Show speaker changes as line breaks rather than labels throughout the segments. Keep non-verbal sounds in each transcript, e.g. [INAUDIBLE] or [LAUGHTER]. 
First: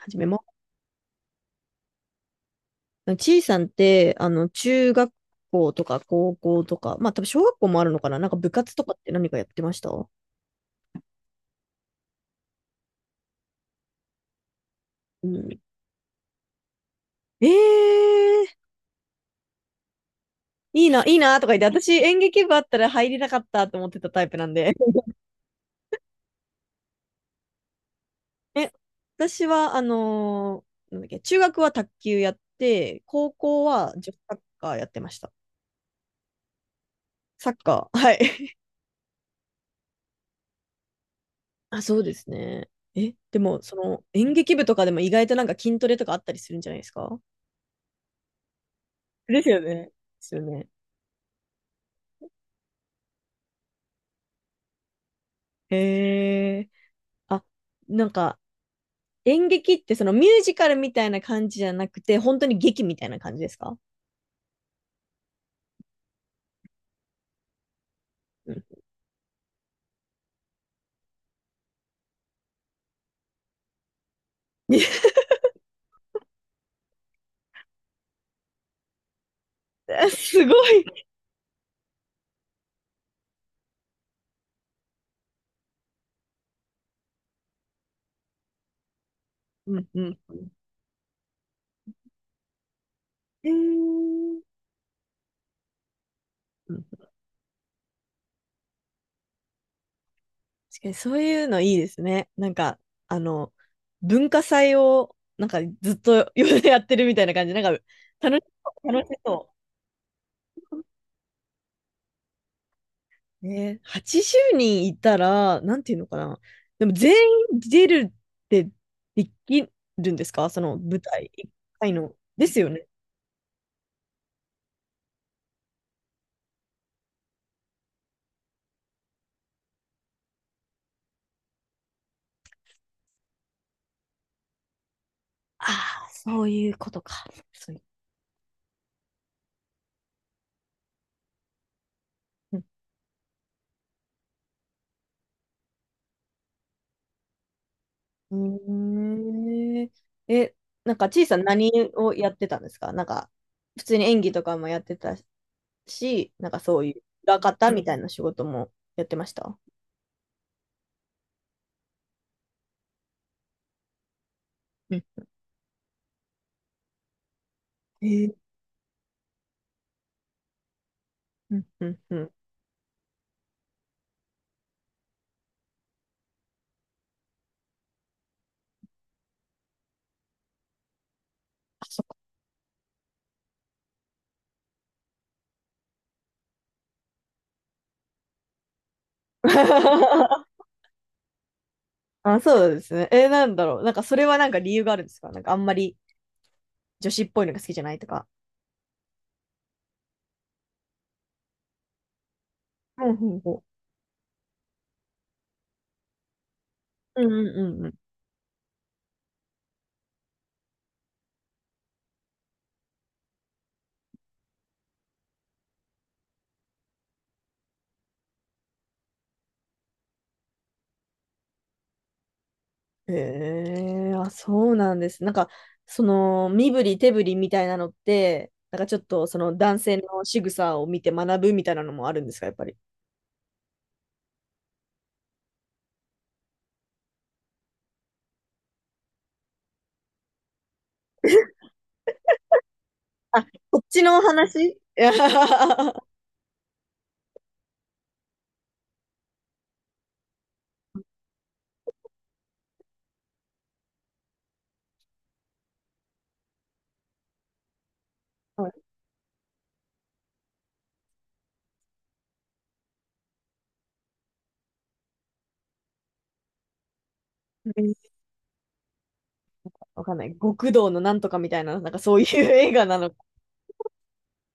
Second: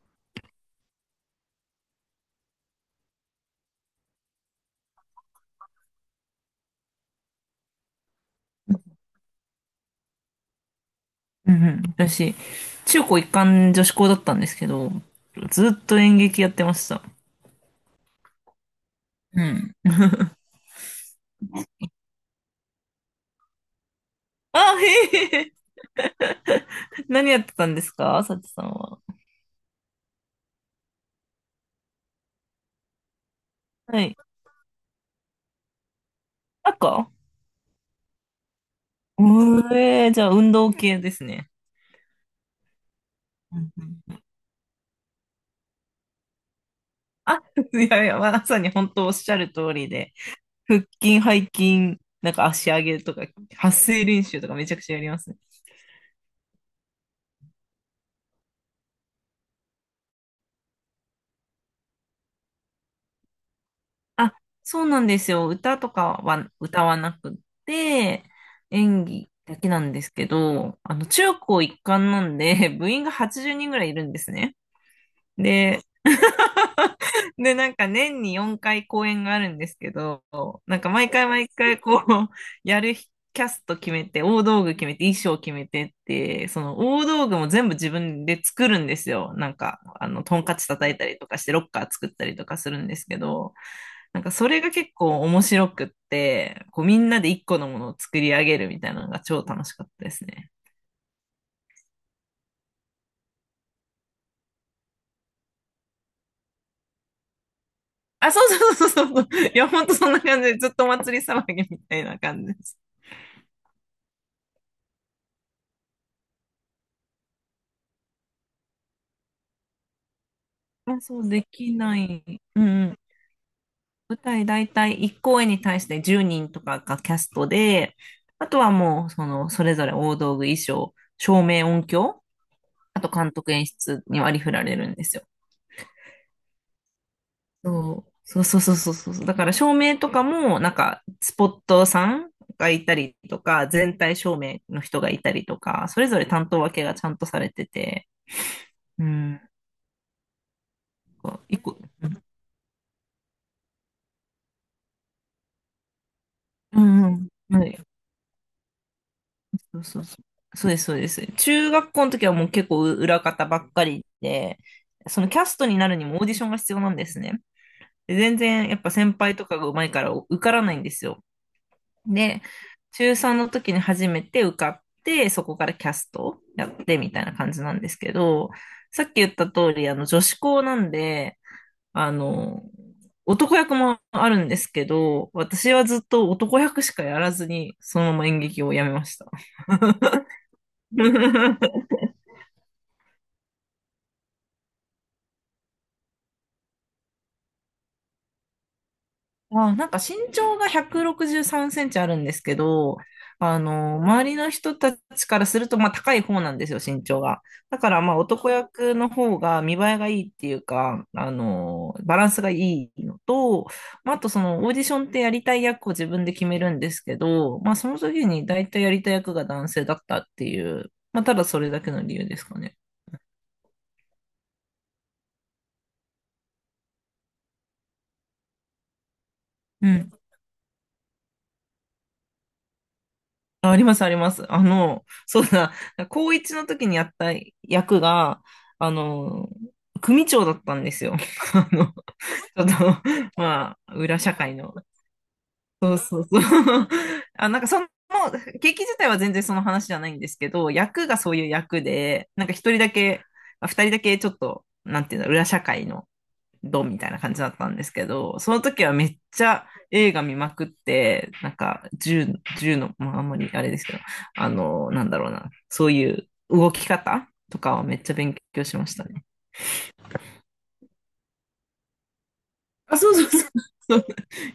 始めます。ちいさんって、中学校とか高校とか、まあ、多分小学校もあるのかな、なんか部活とかって何かやってました
うんうん、私、中高一貫女子校だったんですけど、
うん。
ずっと演劇やってました。
ええー、
うん。[LAUGHS]
いいな、いいなとか言って、私演劇部あったら入れなかったと思ってたタイプなんで。
あ、へえ、何やってたんですかさち
[LAUGHS]
さん
え、
は？
私は、なんだっけ、中学は卓球やって、高校は
は
女
い。
子サッカーやってました。
赤
サッカー、はい。[LAUGHS]
うえー、じゃあ運動系ですね。
あ、そうですね。え、で
う
も、
ん
その
うん、
演劇部とかでも意外となんか筋トレとかあったりするんじゃないですか？
あ、[LAUGHS] いやいや、まさに本当おっしゃる通り
で
で、
すよね。
腹筋、背筋、なんか足上げとか、発声練習とかめちゃくちゃやりますね。
へえ。あ、なんか、演劇ってそのミュージカルみたいな感じじゃなくて、本当に劇みたいな感じですか？
あ、そうなんですよ。歌とかは歌わなくって、
うん。
演技だけなんですけど、中高一貫なんで、[LAUGHS] 部員が80人ぐらいいるんですね。
[LAUGHS]
で、[LAUGHS] なんか年に4回公演があるんですけど、
すご
なんか
い。
毎回毎回こう、やる日キャスト決めて、大道具決めて、衣装決めてって、その大道具も全部自分で作るんですよ。なん
う
か、
んうんう
トン
ん。
カチ叩いたりとかして、ロッカー作ったりとかするんですけ
へ
ど、なんか
ー。
それが結構面白くって、
う
こ
ん、
うみんなで一個のものを作り上げるみたいなのが超楽しかったですね。
確かにそういうのいいですね。なんか、あの、文化祭をなんかずっと [LAUGHS] やってるみたいな感じ。なんか、
あ、
楽
そう
し
そ
そ
うそ
う。
うそ
楽
う
し
そう。
そ
い
う。
や、ほんとそんな感じで、ずっとお祭り騒ぎみたいな感じです。
ね、80人いたら、なんていうのかな。でも全員出るってできるんですか、その舞
あ、そ
台
うで
1
き
回
な
の。
い。
です
う
よ
んう
ね。
ん。舞台大体1公演に対して10人とかがキャストで、あとはもう、その、それぞれ大道具、衣装、照明、音響、あと監督演出に割り振られるんですよ。
ああ、そういうことか。そういう。
そうそうそうそうそうそう。だから照明とかも、なんか、スポットさんがいたりとか、全体照明の人がいたりとか、それぞれ担当分けがちゃんとされてて、
う
うん、
ん。へえ。えなんか、ちいさ
こ
ん
う一
何
個、
をやってたんですか？なんか、普通に演技とかもやってたし、なんか
う
そういう
んうん、
裏方みたいな仕事もやってました
そうそうそう。そうです、そうです。中学校の時はもう結構裏方ばっかりで、
うん。
そのキャストになるにもオーディションが必要なんですね。
へ
で、
え。
全然やっぱ先輩とかが上手いから受からないんですよ。
うんうんうん。
で、中3の時に初めて受かって、そこからキャストやってみたいな感じなんですけど、さっき言った通り、女子校なんで、
あ、そっ
あ
か。
の、男役もあるんですけど、私はずっと男役しかやらずに、そのまま演劇をやめました。
[LAUGHS]
[LAUGHS]
あ、そうですね。なんだろう。なんか、それはなんか理由があるんですか？なんか、あんまり女子っぽいのが好きじゃないとか。
あ、なんか身長が163センチあるんですけど、
うんうん
周りの人たちからすると、まあ高い方なんですよ、身長
うん
が。
うん
だ
うん
か
う
らまあ男役の方が見栄えがいいっていうか、バランスがいいのと、まああとそのオーディションってやりたい役を自分で決めるんですけど、まあその時に大体やりたい役が男性だったっていう、まあただそれだけの理由ですかね。
ん。へえ、あ、そうなんです。なんか、その、身振り手振りみたいなのって、なんかちょっと、その男
う
性
ん。
の仕草を見て学ぶみたいなのもあるんですか、やっぱり。
あ、あります、あります。そうだ、高一の時にやった役が、あの、組長だったんですよ。[LAUGHS]
[LAUGHS]
ちょっと、
あ、
ま
こっ
あ、
ち
裏
の
社会
話。
の。
いや、 [LAUGHS]
そう
は
そうそう。[LAUGHS] あ、なんかその、劇自体は全然その話じゃないんですけど、役がそういう役で、なんか一人だけ、あ二人だけちょっと、なんていうの、裏社会の、ドみたいな感じだったんですけど、その時
い。
はめっちゃ映画見まくって、なんか銃の、まああんまりあれですけど、なんだろうな、そういう動き方とかはめっちゃ勉強しましたね。
わかんない。極道のなんとかみたいな、なんかそういう映画
あ、
なの？
そうそうそう。[LAUGHS] そう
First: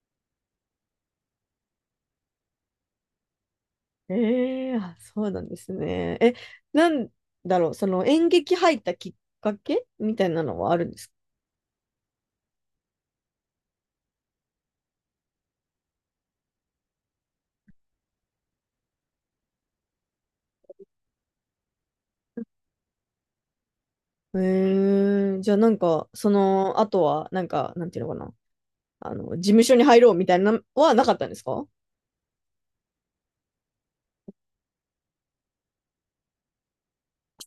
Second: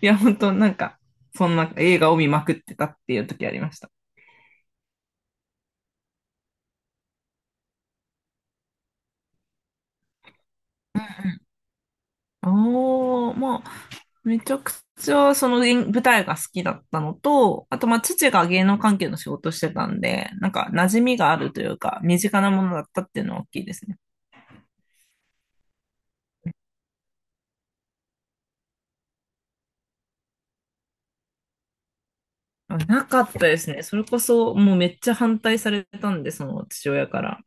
いや、本当なんか、そんな映画を見まくってたっていう時ありました。
ええ。あ、そうなんですね。え、なんだろう、その演劇入ったきっかけみたいなのはあるんですか？
ああ、まあ、めちゃくちゃその演舞台が好きだったのと、あとまあ父が芸能関係の仕事してたんで、なんか馴染みがあるというか、身近なものだったっていうのは大きいですね。
ええ。じゃあなんか、その、あとは、なんか、なんていうのかな、事務所に入ろうみたいなのはなかったんですか？
あなかったですね。それこそ、もうめっちゃ反対されたんで、その父親から。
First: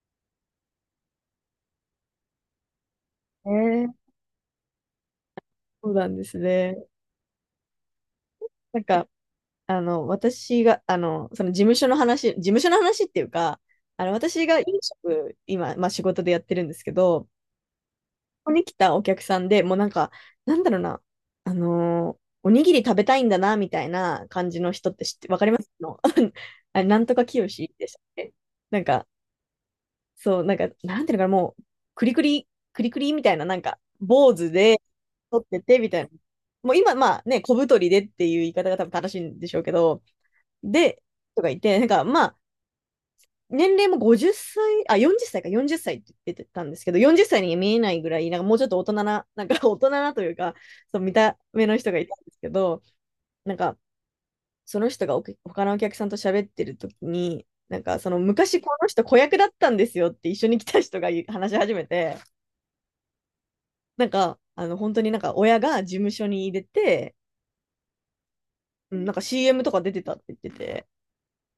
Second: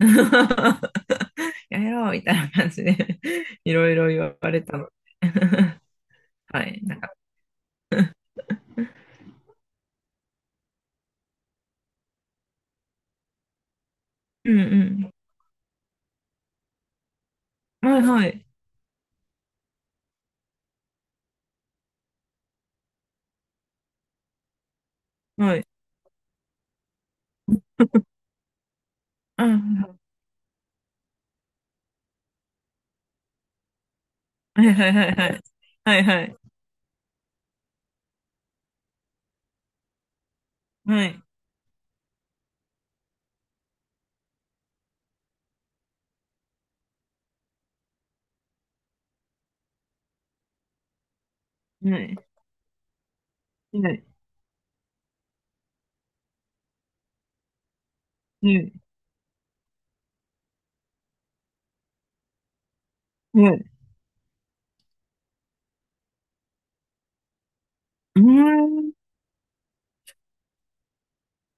[LAUGHS] やめろみたいな感じで
え
[LAUGHS] いろいろ
え。
言われたので [LAUGHS]
そうなんです
はい。
ね。
なんか、
なんか、私が、その事務所の話、事務所の話っていうか、私
うん
が飲
う
食、今、まあ仕事でやってるんですけど、
ん。はいは
こ
い。
こに来たお客さんでもうなんか、なんだろうな、おにぎり食べたいんだな、みたいな感じの人って知って、わかりま
はい。
すの？ [LAUGHS] あれ、なんとかきよしでしたっけ？なんか、
あは
そう、なんか、なんていうのかな、もう、くりくり、くりくりみたいな、なんか、坊主
い
で
はいはいは
撮
い。
ってて、み
は
たい
い
な。
はい。
もう今、まあね、小太りでっていう言い方が多分正しいんでしょうけど、で、
はい。
とか言って、なんか、まあ、年齢も50歳、あ、40歳か、40歳っさいって言ってたんですけど、40歳に見えないぐらい、なんかもうちょっと大人な、なんか大人なというか、そう、見た目の人が
は
いた
い。
んですけど、なんか、
はい。はい。
その人が他のお客さんと喋ってる時に、なんか、その昔この人子役だったんですよって一緒に来た人が話し始めて、
はい。
なんか、本当になんか親が事務所に入れて、
うー
ん、
ん。
なんか CM とか出てたって言ってて、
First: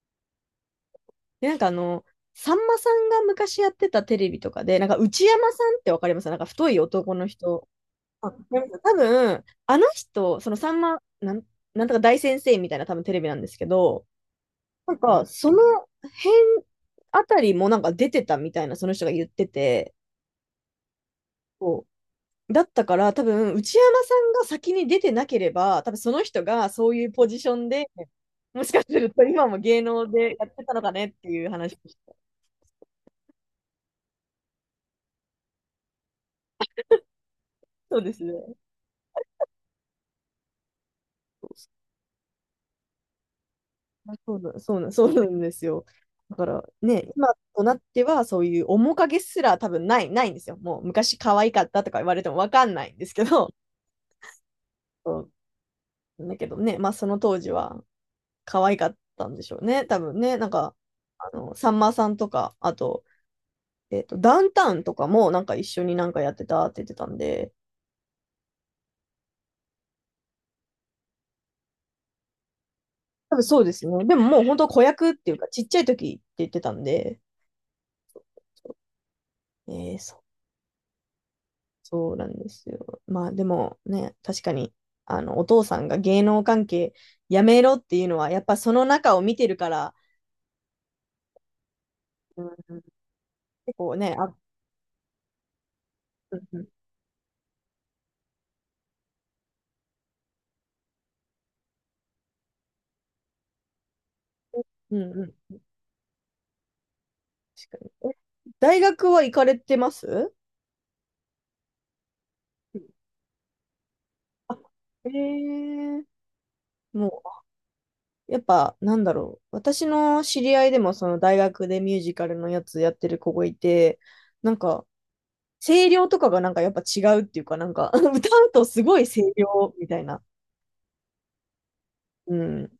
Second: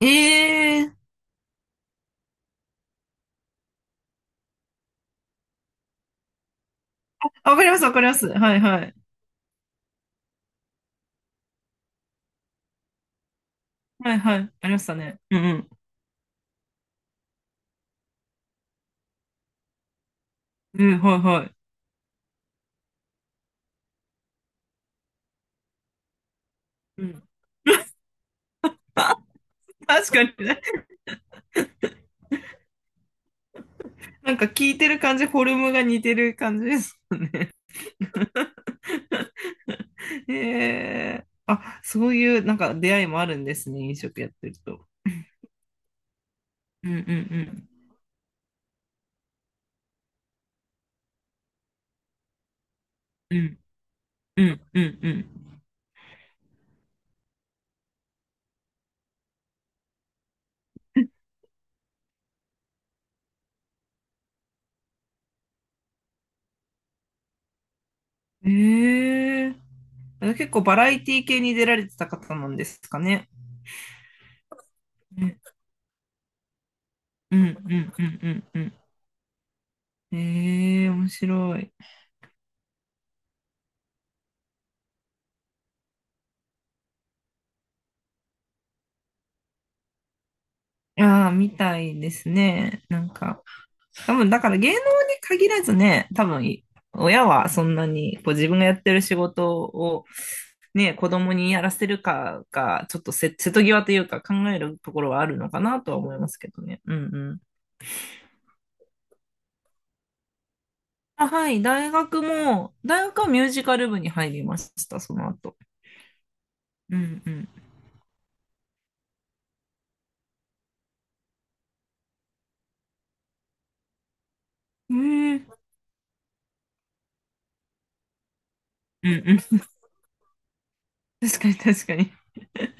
ええー。
で、なんかさんまさんが昔やってたテレビとかで、なんか内山さんってわかりますなんか太い男の
あわか
人。
ります、わかります。
わか
はい
りま
は
た多
い。
分、あの人、そのさんま、なんとか大先生みたいな多分テレビなんですけど、
はいはい。ありまし
な
た
ん
ね。
か、
うん
そ
う
の
ん。
辺あたりもなんか出てたみたいな、その人が言ってて、
うん、はいはい。
こうだったから多分、内山さんが先に出てなければ、多分その人がそう
う
いう
ん。
ポジションで、もしかすると今も芸能
確かに
でやっ
ね。
てたのかねっていう話でした。
なんか聞いてる感じ、フォルムが似てる感じですもんね。
そうですね。
[LAUGHS] へえ。あ、そういうなんか出会いもあるんですね、飲
あ
食やっ
そう
て
な、
る
[LAUGHS]
と。
そうなんですよ。だから
うんうんう
ね、今と
ん。
なってはそういう面影すら多分ないんですよ。もう昔可愛かったとか言われてもわかんないんですけ
う
ど、
んうんう
[LAUGHS] そ
ん
うだけどね、まあその当時は可愛かったんでしょうね。多分ね、なんか、さんまさんとか、あと、ダウンタウンとかもなんか一緒になんかやってたって言ってたんで、
うん。へえ。あ結構バラエティ系に出られてた方なんですかね？
多分そうですね。でももう本当子役っ
う
ていう
ん
かちっちゃい時って言ってたんで、
うんうんうんうんう
えー、
ん。
そ
へえ、面白い。
そうなんですよ。まあでもね、確かに、お父さんが芸能関係やめろっていうのは、やっぱその中を見てるから、
ああ、みたいです
うん。う、
ね。なんか。
結構
多
ね、
分、
あ、
だから芸能に限らずね、多
うんう
分、
ん、
親はそんなに、こう自分がやってる仕事を、ね、子供にやらせるかが、ちょっと瀬戸際というか考えると
うん
ころは
う
あ
ん、
るのかなとは思いますけどね。うんうん。
確かに。え、大学は行かれてます
あ、はい、大学はミュージカル部に入り
あ、
ました、
え
その後。
ー、
う
も
ん
う、やっぱ、なんだろう。私の知り合いでも、その大学でミュージカルのやつやってる子がいて、なんか、
うん。えー、
声量とかがなんかやっぱ違うっていうか、なんか [LAUGHS] 歌うとすごい
う
声
んうん。
量みたいな。
[LAUGHS] 確かに確かに。
うん。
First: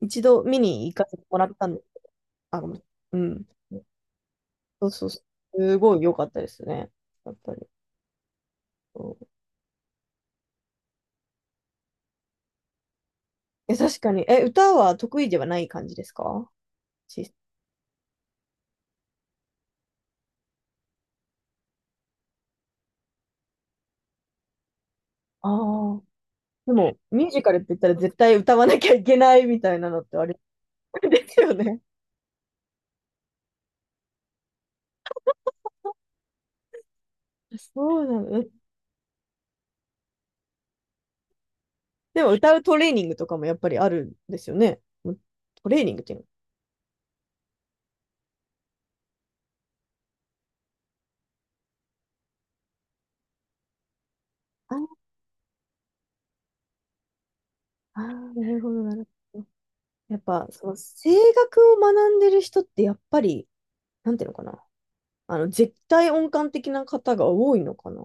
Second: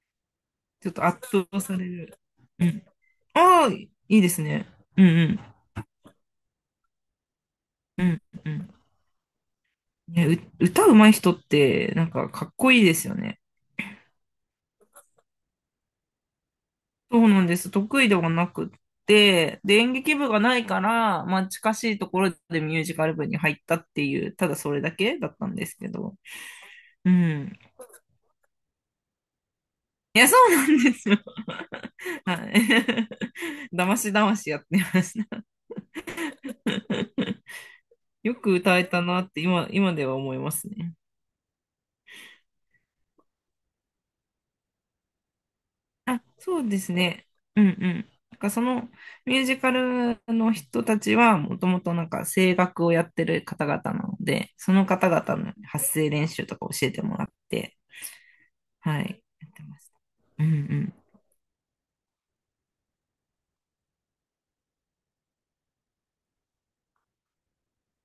一度見に
ちょっ
行か
と
せて
圧
もらっ
倒
たん
さ
で、
れる。
あ、
う
ごめん。
ん。
うん。
ああ、いいですね。
そう
うん
そうそ
うん。
う。すごい良かったですね。やっぱり。
うんうん。
そう。
ね、歌うまい人って、なんかかっこいいですよね。
え、確かに。え、歌は得意ではない感じですか？
そう
し、
なんです。得意ではなくって、で、演劇部がないから、まあ近しいところでミュージカル部に入ったっていう、ただそれだけだった
ああ
んですけ
ー。
ど。
でも、
う
ミュージカ
ん。
ルって言ったら絶対歌わなきゃいけないみたいなのって
い
あ
や、
れ
そうなんですよ。
ですよね。
はい。[LAUGHS] だましだましやってました。[LAUGHS]
そうな
よ
の。
く歌えたなって今では思いますね。
でも、歌うトレーニングとかもやっぱりあるんですよね。もうトレーニングっていう
あ、
の。
そうですね。うんうん。なんかそのミュージカルの人たちはもともとなんか声楽をやってる方々なので、その方々の発声練習とか教えてもらって、
ああー、なるほど、な
は
る
い、
ほど。
やってました。
やっ
う
ぱ、
んう
その
ん。
声楽を学んでる人ってやっぱり、なんていうのかな。絶対音感的な方が多いのかな。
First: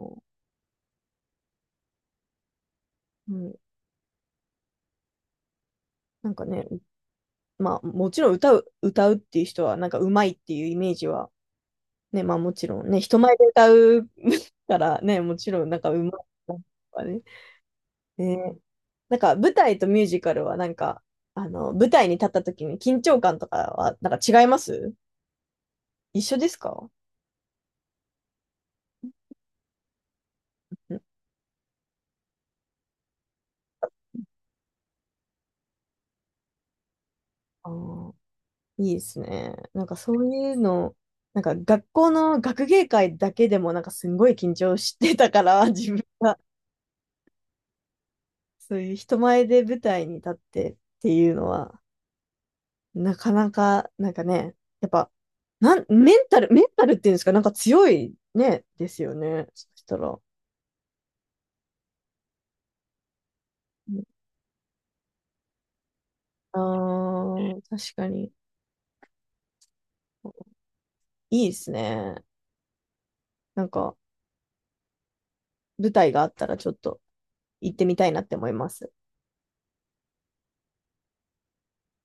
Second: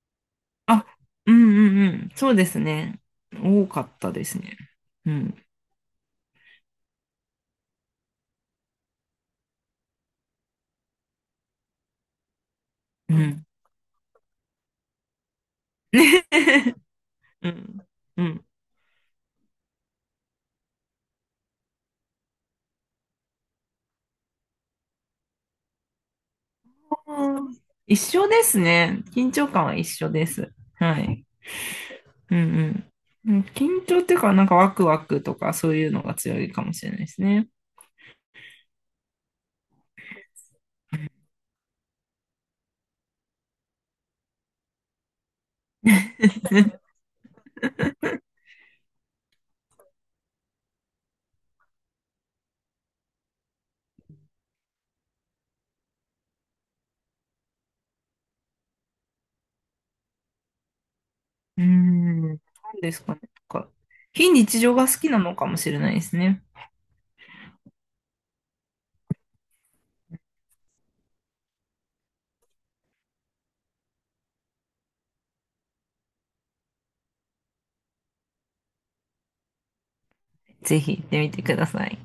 あ、うんうんうん。そうですね。
うん。
多かったですね。うん。
なんかね、まあ、もちろん歌うっていう人は、なんか上手いっていうイメージは、ね、まあもちろんね、
う
人前で
ん。
歌う [LAUGHS] からね、[LAUGHS] もちろんなんか上手いとかね。
[LAUGHS] うん。うん。
ね、なんか舞台とミュージカルはなんか、舞台に立った時に緊張感とかは、なんか違います？一緒ですか？
一緒ですね。緊張感は一緒です。
う
は
ん。
い。うんうん。緊張っていうか、なんかワクワクとかそういうのが強いかもしれないですね。
あー、いいですね。なんかそういうの、なんか学校の学芸会だけでもなんかすんごい緊張してたから、[LAUGHS] 自分がそういう人前で舞台に立ってっていうのは、なかなか、なんかね、やっぱ、メンタルっていうんですか？なんか強いね、ですよね。そしたら。
うーん。なんですかね。なんか、非日常が好きなのかもしれないですね。
あー、確かに。いいですね。なんか、舞台があったらちょっと行ってみたいなって思います。
ぜひ行ってみてください。